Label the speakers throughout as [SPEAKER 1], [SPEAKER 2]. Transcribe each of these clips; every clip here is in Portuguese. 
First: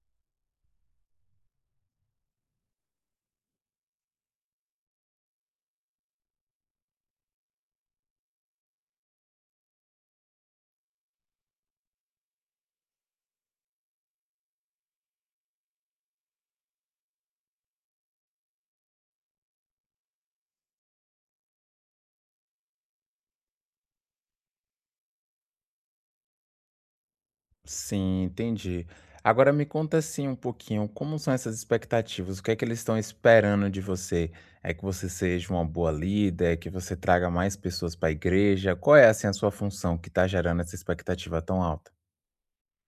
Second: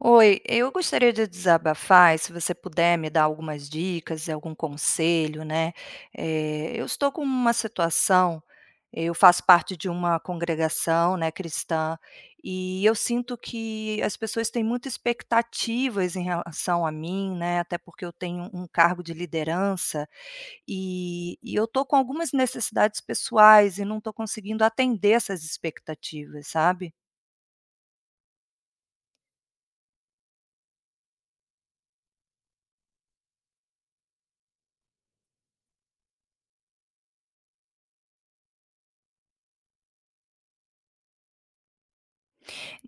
[SPEAKER 1] Oi, eu gostaria de desabafar e se você puder me dar algumas dicas e algum conselho, né? Eu estou com uma situação, eu faço parte de uma congregação, né, cristã, e eu sinto que as pessoas têm muitas expectativas em relação a mim, né? Até porque eu tenho um cargo de liderança e eu estou com algumas necessidades pessoais e não estou conseguindo atender essas expectativas, sabe?
[SPEAKER 2] Sim, entendi. Agora me conta assim um pouquinho, como são essas expectativas? O que é que eles estão esperando de você? É que você seja uma boa líder, que você traga mais pessoas para a igreja? Qual é assim a sua função que está gerando essa expectativa tão alta?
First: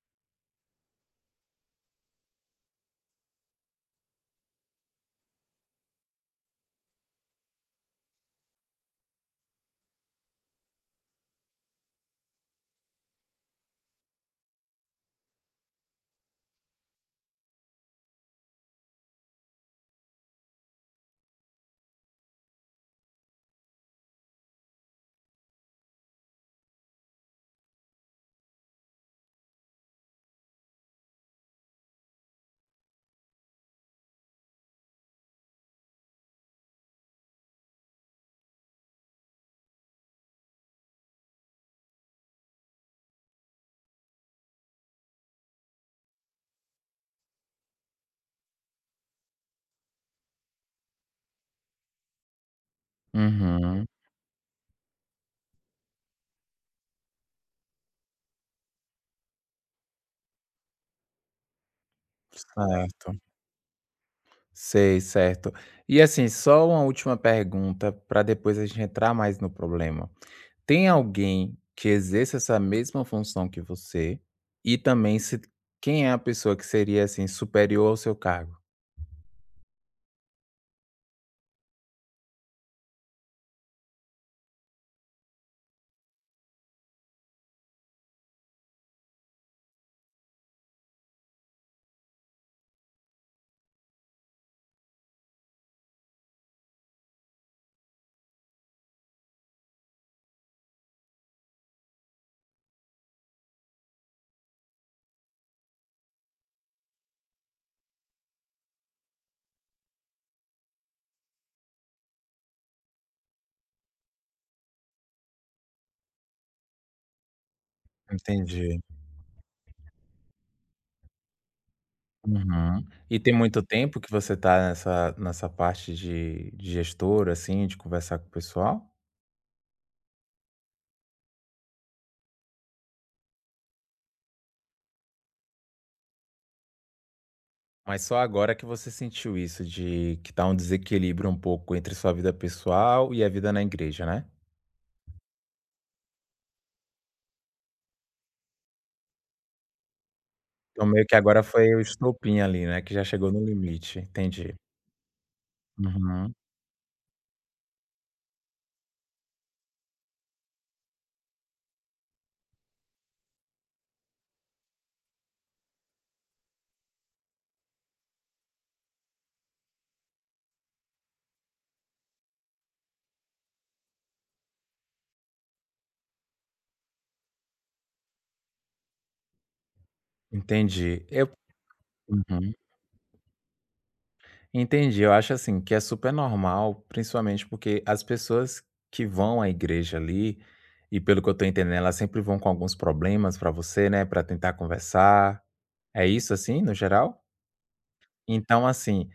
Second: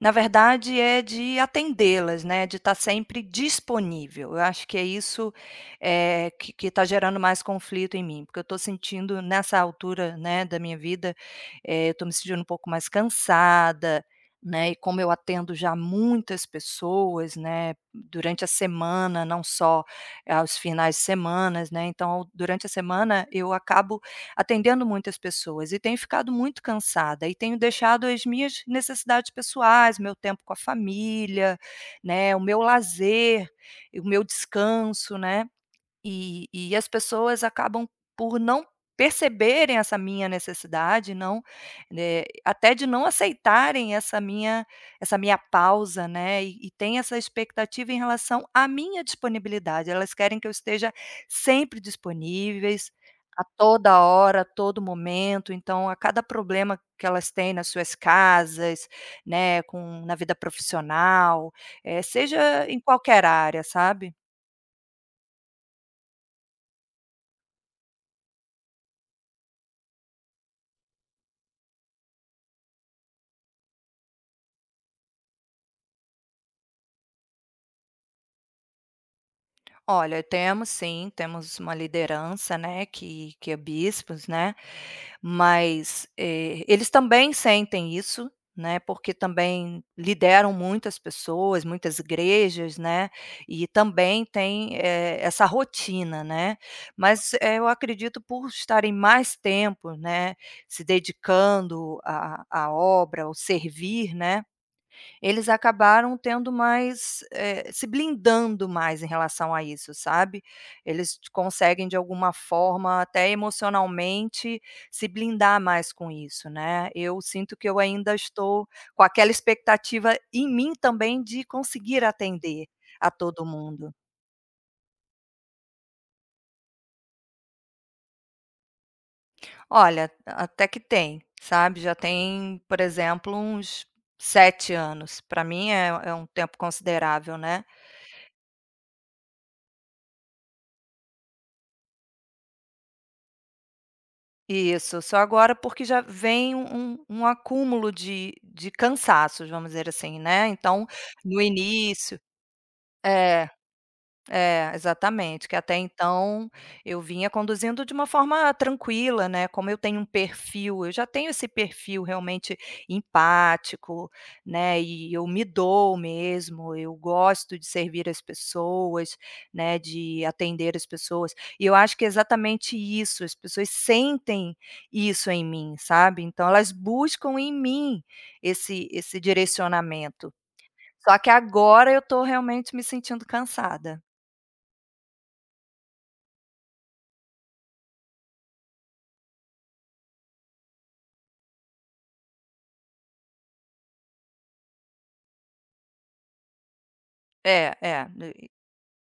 [SPEAKER 1] Na verdade é de atendê-las, né, de estar sempre disponível. Eu acho que é isso, que está gerando mais conflito em mim, porque eu estou sentindo nessa altura, né, da minha vida, eu estou me sentindo um pouco mais cansada, né, e como eu atendo já muitas pessoas, né, durante a semana, não só aos finais de semanas, né, então durante a semana eu acabo atendendo muitas pessoas e tenho ficado muito cansada e tenho deixado as minhas necessidades pessoais, meu tempo com a família, né, o meu lazer, o meu descanso, né, e as pessoas acabam por não perceberem essa minha necessidade, não, até de não aceitarem essa minha pausa, né, e tem essa expectativa em relação à minha disponibilidade. Elas querem que eu esteja sempre disponíveis, a
[SPEAKER 2] Uhum,
[SPEAKER 1] toda hora, a todo momento. Então, a cada problema que elas têm nas suas casas, né, com na vida profissional, seja em
[SPEAKER 2] certo.
[SPEAKER 1] qualquer área, sabe?
[SPEAKER 2] Sei, certo. E assim, só uma última pergunta para depois a gente entrar mais no problema. Tem alguém que exerça essa mesma função que você, e também se quem é a pessoa que seria, assim, superior ao seu cargo?
[SPEAKER 1] Olha, temos sim, temos uma liderança, né, que é bispos, né, mas, eles também sentem isso, né, porque também lideram muitas pessoas, muitas igrejas, né, e também tem, essa rotina, né, mas, eu acredito por estarem mais tempo, né, se dedicando à obra, ao servir, né, eles acabaram tendo mais, se blindando mais em relação a isso, sabe. Eles conseguem de alguma forma, até emocionalmente, se blindar mais com isso, né. Eu sinto que eu ainda estou
[SPEAKER 2] Entendi.
[SPEAKER 1] com aquela expectativa em mim também de conseguir atender
[SPEAKER 2] Uhum.
[SPEAKER 1] a
[SPEAKER 2] E tem
[SPEAKER 1] todo
[SPEAKER 2] muito
[SPEAKER 1] mundo.
[SPEAKER 2] tempo que você tá nessa parte de gestora, assim, de conversar com o pessoal?
[SPEAKER 1] Olha, até que tem, sabe, já tem, por exemplo, uns 7 anos. Para mim é um tempo considerável, né.
[SPEAKER 2] Mas só agora que você sentiu isso de que tá um desequilíbrio um pouco entre sua vida pessoal e a vida na igreja, né?
[SPEAKER 1] Isso, só agora porque já vem um acúmulo de cansaços, vamos dizer assim, né,
[SPEAKER 2] Então
[SPEAKER 1] então,
[SPEAKER 2] meio que
[SPEAKER 1] no
[SPEAKER 2] agora foi o
[SPEAKER 1] início
[SPEAKER 2] estopim ali, né, que já chegou no
[SPEAKER 1] é.
[SPEAKER 2] limite. Entendi.
[SPEAKER 1] É, exatamente, que até
[SPEAKER 2] Uhum.
[SPEAKER 1] então eu vinha conduzindo de uma forma tranquila, né, como eu tenho um perfil eu já tenho esse perfil realmente empático, né, e eu me dou mesmo, eu gosto de servir as pessoas, né, de atender as pessoas, e eu acho que é exatamente isso, as pessoas sentem isso em mim, sabe, então elas buscam em mim esse direcionamento.
[SPEAKER 2] Entendi.
[SPEAKER 1] Só que
[SPEAKER 2] Eu
[SPEAKER 1] agora eu estou
[SPEAKER 2] Uhum.
[SPEAKER 1] realmente me sentindo cansada.
[SPEAKER 2] Entendi. Eu acho assim que é super normal, principalmente porque as pessoas que vão à igreja ali, e pelo que eu tô entendendo, elas sempre vão com alguns problemas pra você, né, pra tentar conversar. É isso assim, no geral?
[SPEAKER 1] É, é, e
[SPEAKER 2] Então, assim,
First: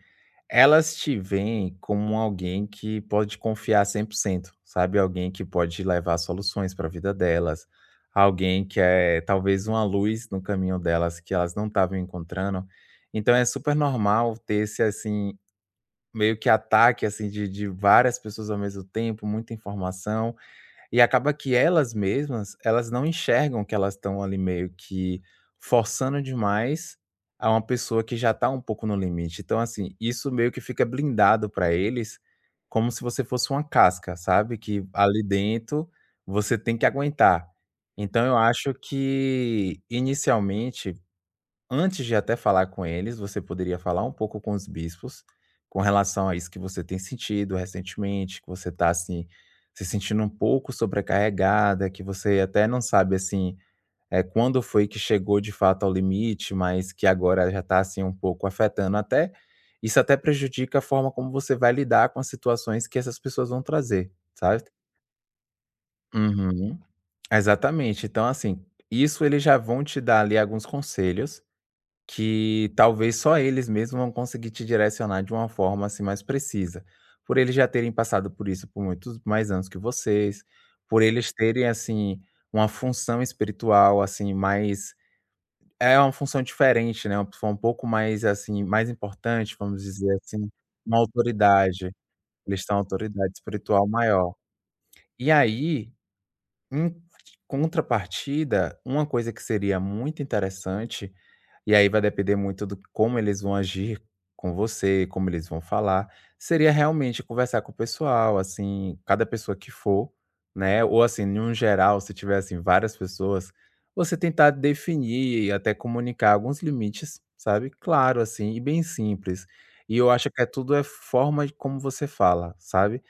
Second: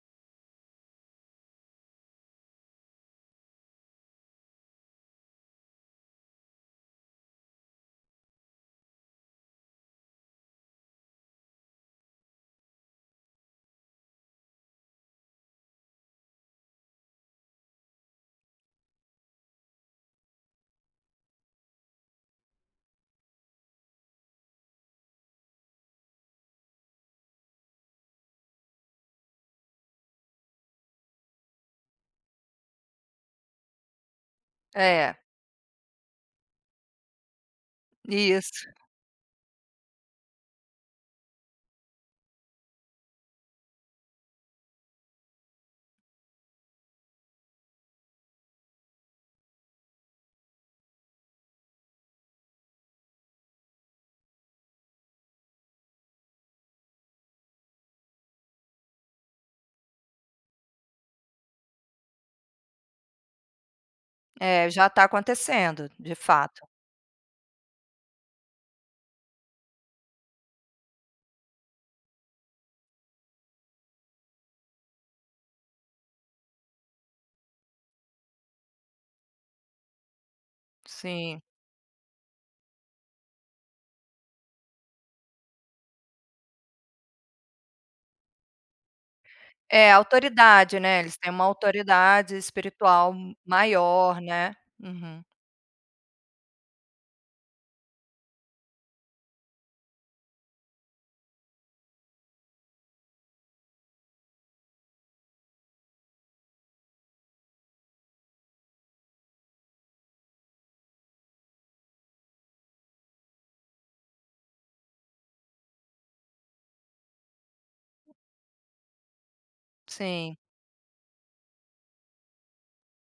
[SPEAKER 2] elas te veem como alguém que pode confiar 100%, sabe? Alguém que pode levar soluções pra vida delas, alguém que é talvez uma luz no caminho delas que elas não estavam encontrando. Então é super normal ter esse, assim, meio que ataque, assim, de várias pessoas ao mesmo tempo, muita informação, e acaba que elas mesmas, elas não enxergam que elas estão ali meio que forçando demais a uma pessoa que já está um pouco no limite. Então, assim, isso meio que fica blindado para eles, como se você fosse uma casca, sabe, que
[SPEAKER 1] é,
[SPEAKER 2] ali dentro você tem que aguentar. Então eu
[SPEAKER 1] isso.
[SPEAKER 2] acho que inicialmente, antes de até falar com eles, você poderia falar um pouco com os bispos, com relação a isso que você tem sentido recentemente, que você está assim, se sentindo um pouco sobrecarregada, que você até não sabe, assim, é quando foi que chegou de fato ao limite, mas que agora já está assim, um pouco afetando até isso até prejudica a forma como você vai lidar com as situações que essas pessoas vão trazer, sabe?
[SPEAKER 1] É, já está acontecendo, de fato.
[SPEAKER 2] Uhum. Exatamente. Então, assim, isso eles já vão te dar ali alguns conselhos que talvez só eles mesmos vão conseguir te direcionar de uma forma, assim, mais precisa. Por eles já terem passado por isso por muitos mais anos que vocês, por eles
[SPEAKER 1] Sim.
[SPEAKER 2] terem, assim, uma função espiritual, assim, mais é uma função diferente, né, uma função um pouco mais, assim, mais importante, vamos
[SPEAKER 1] É,
[SPEAKER 2] dizer assim,
[SPEAKER 1] autoridade,
[SPEAKER 2] uma
[SPEAKER 1] né, eles têm uma
[SPEAKER 2] autoridade.
[SPEAKER 1] autoridade
[SPEAKER 2] Eles têm uma
[SPEAKER 1] espiritual
[SPEAKER 2] autoridade espiritual
[SPEAKER 1] maior,
[SPEAKER 2] maior.
[SPEAKER 1] né. Uhum.
[SPEAKER 2] E aí, em contrapartida, uma coisa que seria muito interessante e aí vai depender muito do como eles vão agir com você, como eles vão falar. Seria realmente conversar com o pessoal, assim, cada pessoa que for, né? Ou assim, em um geral, se tiver assim, várias pessoas, você tentar definir e até comunicar alguns limites, sabe? Claro, assim, e bem simples. E eu acho
[SPEAKER 1] Sim.
[SPEAKER 2] que é tudo é forma de como você fala, sabe?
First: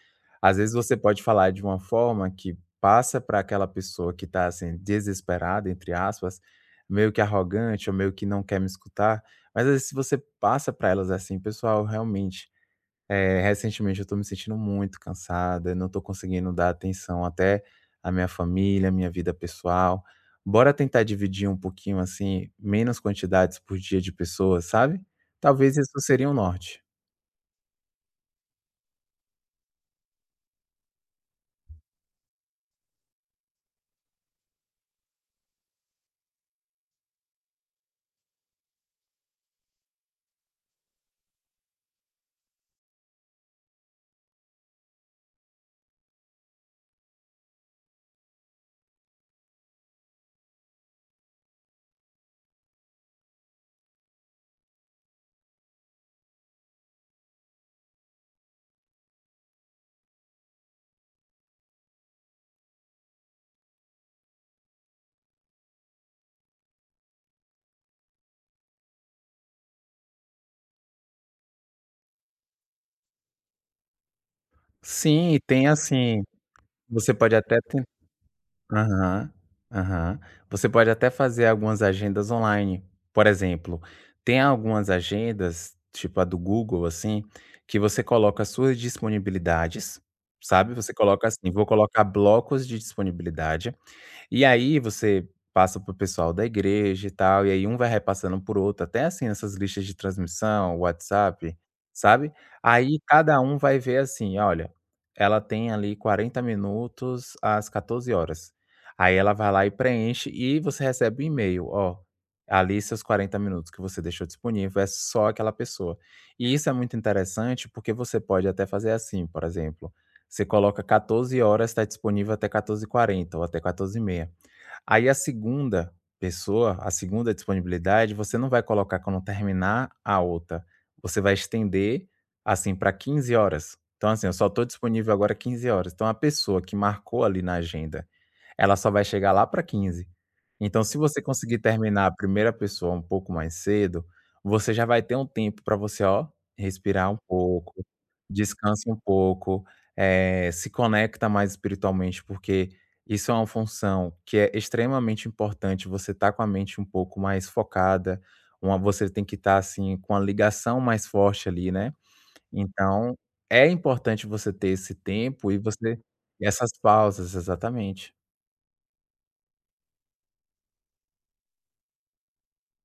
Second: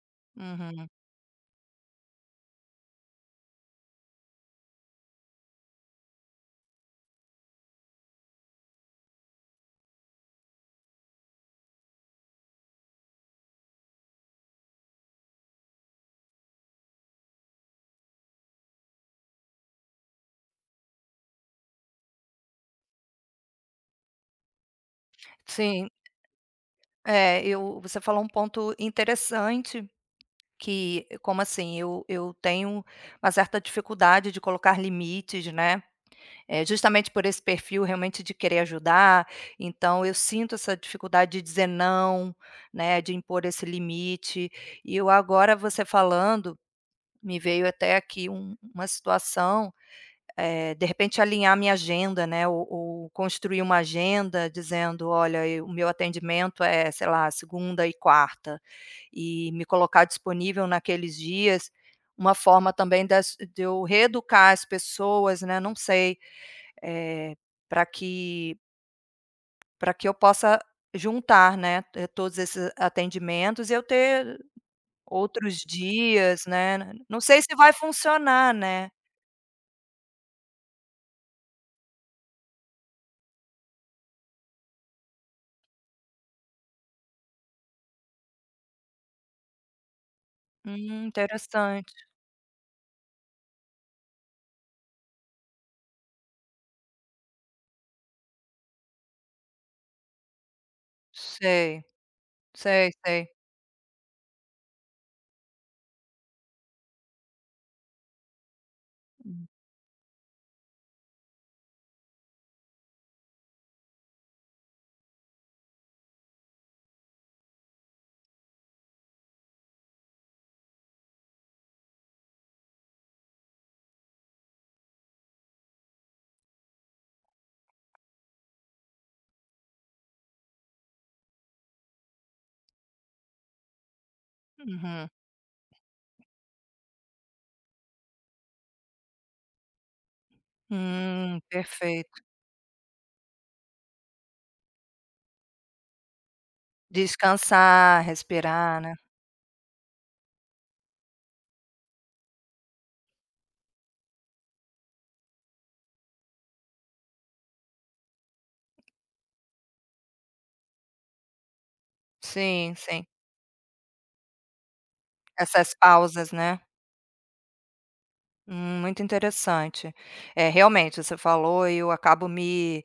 [SPEAKER 2] Às vezes
[SPEAKER 1] Uhum.
[SPEAKER 2] você pode falar de uma forma que passa para aquela pessoa que está assim, desesperada, entre aspas, meio que arrogante ou meio que não quer me escutar, mas às vezes se você passa para elas assim: "Pessoal, realmente, recentemente eu tô me sentindo muito cansada, não tô conseguindo dar atenção até à minha família, à minha vida pessoal. Bora tentar dividir um pouquinho, assim, menos quantidades por dia de pessoas", sabe? Talvez
[SPEAKER 1] Sim.
[SPEAKER 2] isso seria um norte.
[SPEAKER 1] É, eu você falou um ponto interessante que como assim, eu tenho uma certa dificuldade de colocar limites, né. É, justamente por esse perfil realmente de querer ajudar, então eu sinto essa dificuldade de dizer não, né, de impor esse limite. E eu agora você falando, me veio até aqui uma situação, de repente alinhar minha agenda, né, ou construir uma agenda dizendo: "Olha, eu o meu atendimento é, sei lá, segunda e quarta", e me colocar disponível naqueles dias. Uma forma também das de eu reeducar as pessoas, né, não sei, para que para que eu possa juntar, né, todos esses atendimentos e eu ter
[SPEAKER 2] Sim, e
[SPEAKER 1] outros
[SPEAKER 2] tem assim,
[SPEAKER 1] dias, né.
[SPEAKER 2] você
[SPEAKER 1] Não
[SPEAKER 2] pode
[SPEAKER 1] sei se
[SPEAKER 2] até
[SPEAKER 1] vai funcionar, né.
[SPEAKER 2] Aham, aham. Você pode até fazer algumas agendas online. Por exemplo, tem algumas agendas, tipo a do Google, assim, que você coloca as suas disponibilidades, sabe? Você coloca assim, vou
[SPEAKER 1] Interessante.
[SPEAKER 2] colocar blocos de disponibilidade. E aí você passa pro pessoal da igreja e tal, e aí um vai repassando por outro, até assim nessas listas de transmissão, WhatsApp,
[SPEAKER 1] Sei,
[SPEAKER 2] sabe.
[SPEAKER 1] sei,
[SPEAKER 2] Aí
[SPEAKER 1] sei.
[SPEAKER 2] cada um vai ver assim: "Olha, ela tem ali 40 minutos às 14 horas. Aí ela vai lá e preenche e você recebe um e-mail: "Ó, ali seus 40 minutos que você deixou disponível é só aquela pessoa". E isso é muito interessante, porque você pode até fazer assim, por exemplo, você coloca 14 horas está disponível até 14h40 ou até 14h30. Aí a segunda pessoa, a segunda disponibilidade, você não vai colocar quando terminar a outra, você vai estender, assim, para 15 horas. Então, assim, eu só estou
[SPEAKER 1] Uhum.
[SPEAKER 2] disponível agora 15 horas. Então, a pessoa que marcou ali na agenda, ela só vai chegar lá para 15. Então, se você conseguir terminar a
[SPEAKER 1] Perfeito.
[SPEAKER 2] primeira pessoa um pouco mais cedo, você já vai ter um tempo para você, ó, respirar um pouco,
[SPEAKER 1] Descansar, respirar,
[SPEAKER 2] descansa
[SPEAKER 1] né.
[SPEAKER 2] um pouco, se conecta mais espiritualmente, porque isso é uma função que é extremamente importante, você está com a mente um pouco mais focada, uma você tem que estar, assim, com a ligação mais forte ali, né.
[SPEAKER 1] Sim, sim.
[SPEAKER 2] Então, é importante você ter esse tempo e
[SPEAKER 1] Essas
[SPEAKER 2] você
[SPEAKER 1] pausas, né.
[SPEAKER 2] essas pausas, exatamente.
[SPEAKER 1] Muito interessante. É, realmente, você falou e eu acabo me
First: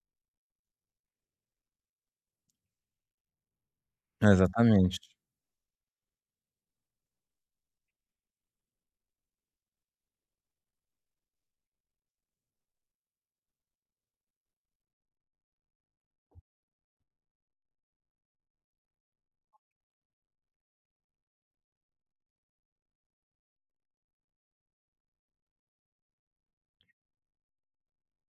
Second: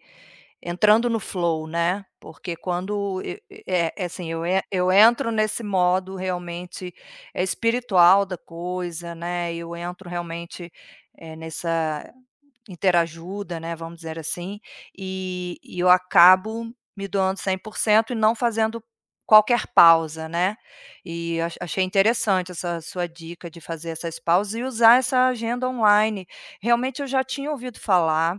[SPEAKER 1] entrando no flow, né, porque quando é assim, eu
[SPEAKER 2] Exatamente.
[SPEAKER 1] entro nesse modo realmente, é espiritual da coisa, né, eu entro realmente, nessa interajuda, né, vamos dizer assim, e eu acabo me doando 100% e não fazendo qualquer pausa, né. E achei interessante essa sua dica de fazer essas pausas e usar essa agenda online. Realmente eu já tinha ouvido falar,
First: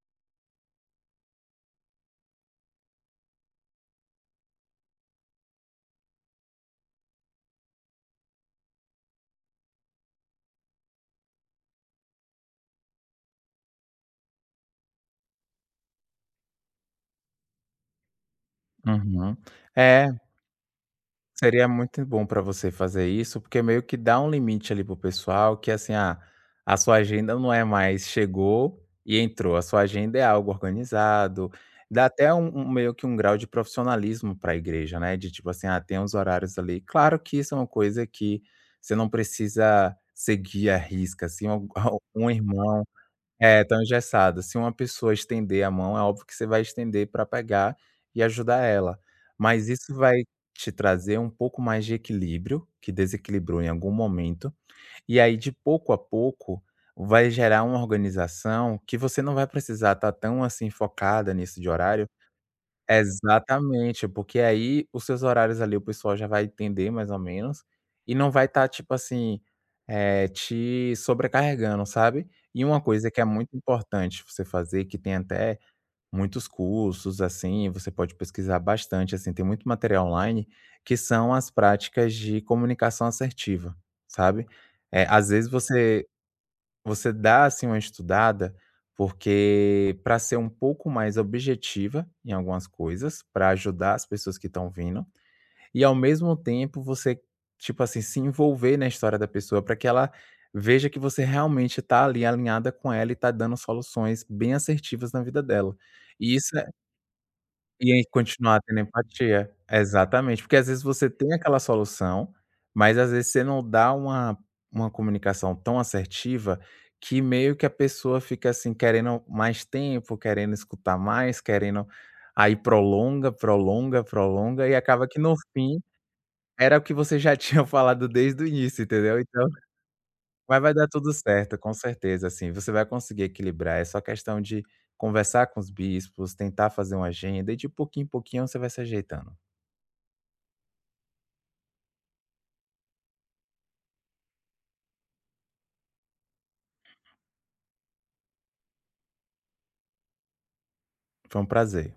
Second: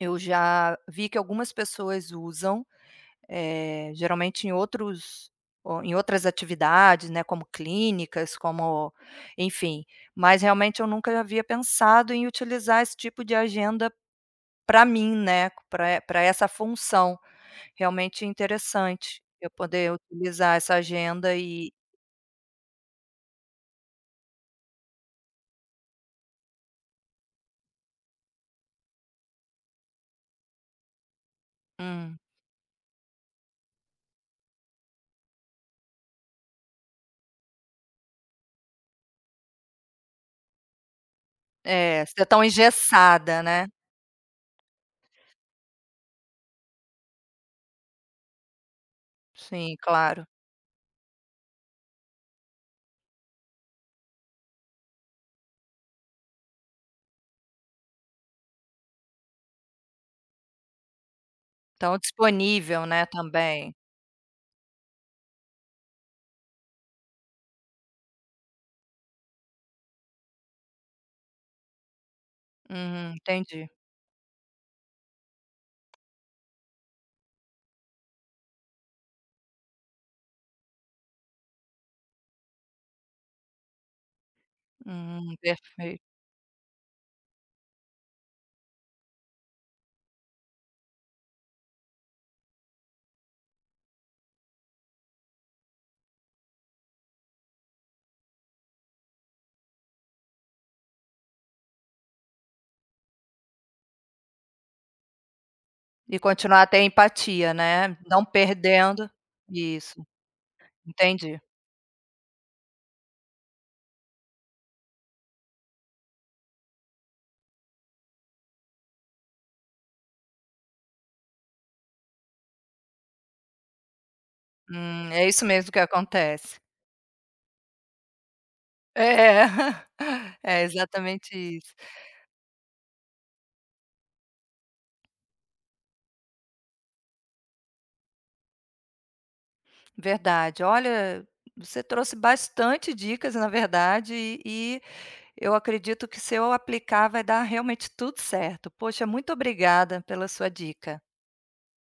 [SPEAKER 1] eu já vi que algumas pessoas usam, geralmente em outros o em outras atividades, né, como clínicas, como enfim, mas realmente eu nunca havia pensado em utilizar esse tipo de agenda para mim, né, para essa função. Realmente interessante
[SPEAKER 2] Uhum.
[SPEAKER 1] eu poder
[SPEAKER 2] É
[SPEAKER 1] utilizar essa agenda
[SPEAKER 2] Seria
[SPEAKER 1] e
[SPEAKER 2] muito bom para você fazer isso, porque meio que dá um limite ali pro pessoal que assim, ah, a sua agenda não é mais chegou e entrou, a sua agenda é algo organizado, dá
[SPEAKER 1] hum,
[SPEAKER 2] até um meio que um grau de profissionalismo para a igreja, né, de tipo assim, ah, tem os horários ali. Claro que isso é uma coisa que você não precisa seguir à risca, assim, um
[SPEAKER 1] é, ser
[SPEAKER 2] um
[SPEAKER 1] tão
[SPEAKER 2] irmão
[SPEAKER 1] engessada,
[SPEAKER 2] é,
[SPEAKER 1] né.
[SPEAKER 2] tão engessadas. Se uma pessoa estender a mão, é óbvio que você vai estender para pegar e ajudar ela. Mas
[SPEAKER 1] Sim,
[SPEAKER 2] isso vai
[SPEAKER 1] claro.
[SPEAKER 2] te trazer um pouco mais de equilíbrio, que desequilibrou em algum momento, e aí de pouco a pouco vai gerar uma organização que você não vai precisar estar tão, assim, focada nisso de
[SPEAKER 1] Tão
[SPEAKER 2] horário.
[SPEAKER 1] disponível, né, também.
[SPEAKER 2] Exatamente, porque aí os seus horários ali o pessoal já vai entender mais ou menos, e não vai estar tipo assim, te sobrecarregando, sabe. E uma coisa
[SPEAKER 1] Uhum,
[SPEAKER 2] que é muito
[SPEAKER 1] entendi.
[SPEAKER 2] importante você fazer, que tem até muitos cursos, assim, você pode pesquisar bastante, assim, tem muito material online, que são as práticas de comunicação assertiva, sabe. Às vezes
[SPEAKER 1] Perfeito.
[SPEAKER 2] você dá, assim, uma estudada, porque para ser um pouco mais objetiva em algumas coisas, para ajudar as pessoas que estão vindo, e ao mesmo tempo você, tipo assim, se envolver na história da pessoa para que ela veja que você realmente está ali alinhada com ela e está dando soluções bem assertivas na vida dela.
[SPEAKER 1] E
[SPEAKER 2] E isso
[SPEAKER 1] continuar a ter empatia,
[SPEAKER 2] e
[SPEAKER 1] né,
[SPEAKER 2] aí
[SPEAKER 1] não
[SPEAKER 2] continuar tendo
[SPEAKER 1] perdendo
[SPEAKER 2] empatia.
[SPEAKER 1] isso,
[SPEAKER 2] Exatamente, porque às vezes você tem
[SPEAKER 1] entendi.
[SPEAKER 2] aquela solução, mas às vezes você não dá uma comunicação tão assertiva, que meio que a pessoa fica, assim, querendo mais tempo, querendo escutar mais, querendo aí prolonga, prolonga, prolonga e acaba que
[SPEAKER 1] É
[SPEAKER 2] no
[SPEAKER 1] isso mesmo que
[SPEAKER 2] fim,
[SPEAKER 1] acontece.
[SPEAKER 2] era o que você já tinha falado desde o início, entendeu?
[SPEAKER 1] É,
[SPEAKER 2] Então mas
[SPEAKER 1] é
[SPEAKER 2] vai dar tudo
[SPEAKER 1] exatamente
[SPEAKER 2] certo, com
[SPEAKER 1] isso.
[SPEAKER 2] certeza, assim, você vai conseguir equilibrar, é só questão de conversar com os bispos, tentar fazer uma agenda e de pouquinho em pouquinho você vai se ajeitando.
[SPEAKER 1] Verdade. Olha, você trouxe bastante dicas, na verdade, e e eu acredito que se eu aplicar vai dar realmente tudo certo. Poxa, muito obrigada pela sua dica.
[SPEAKER 2] Foi um prazer.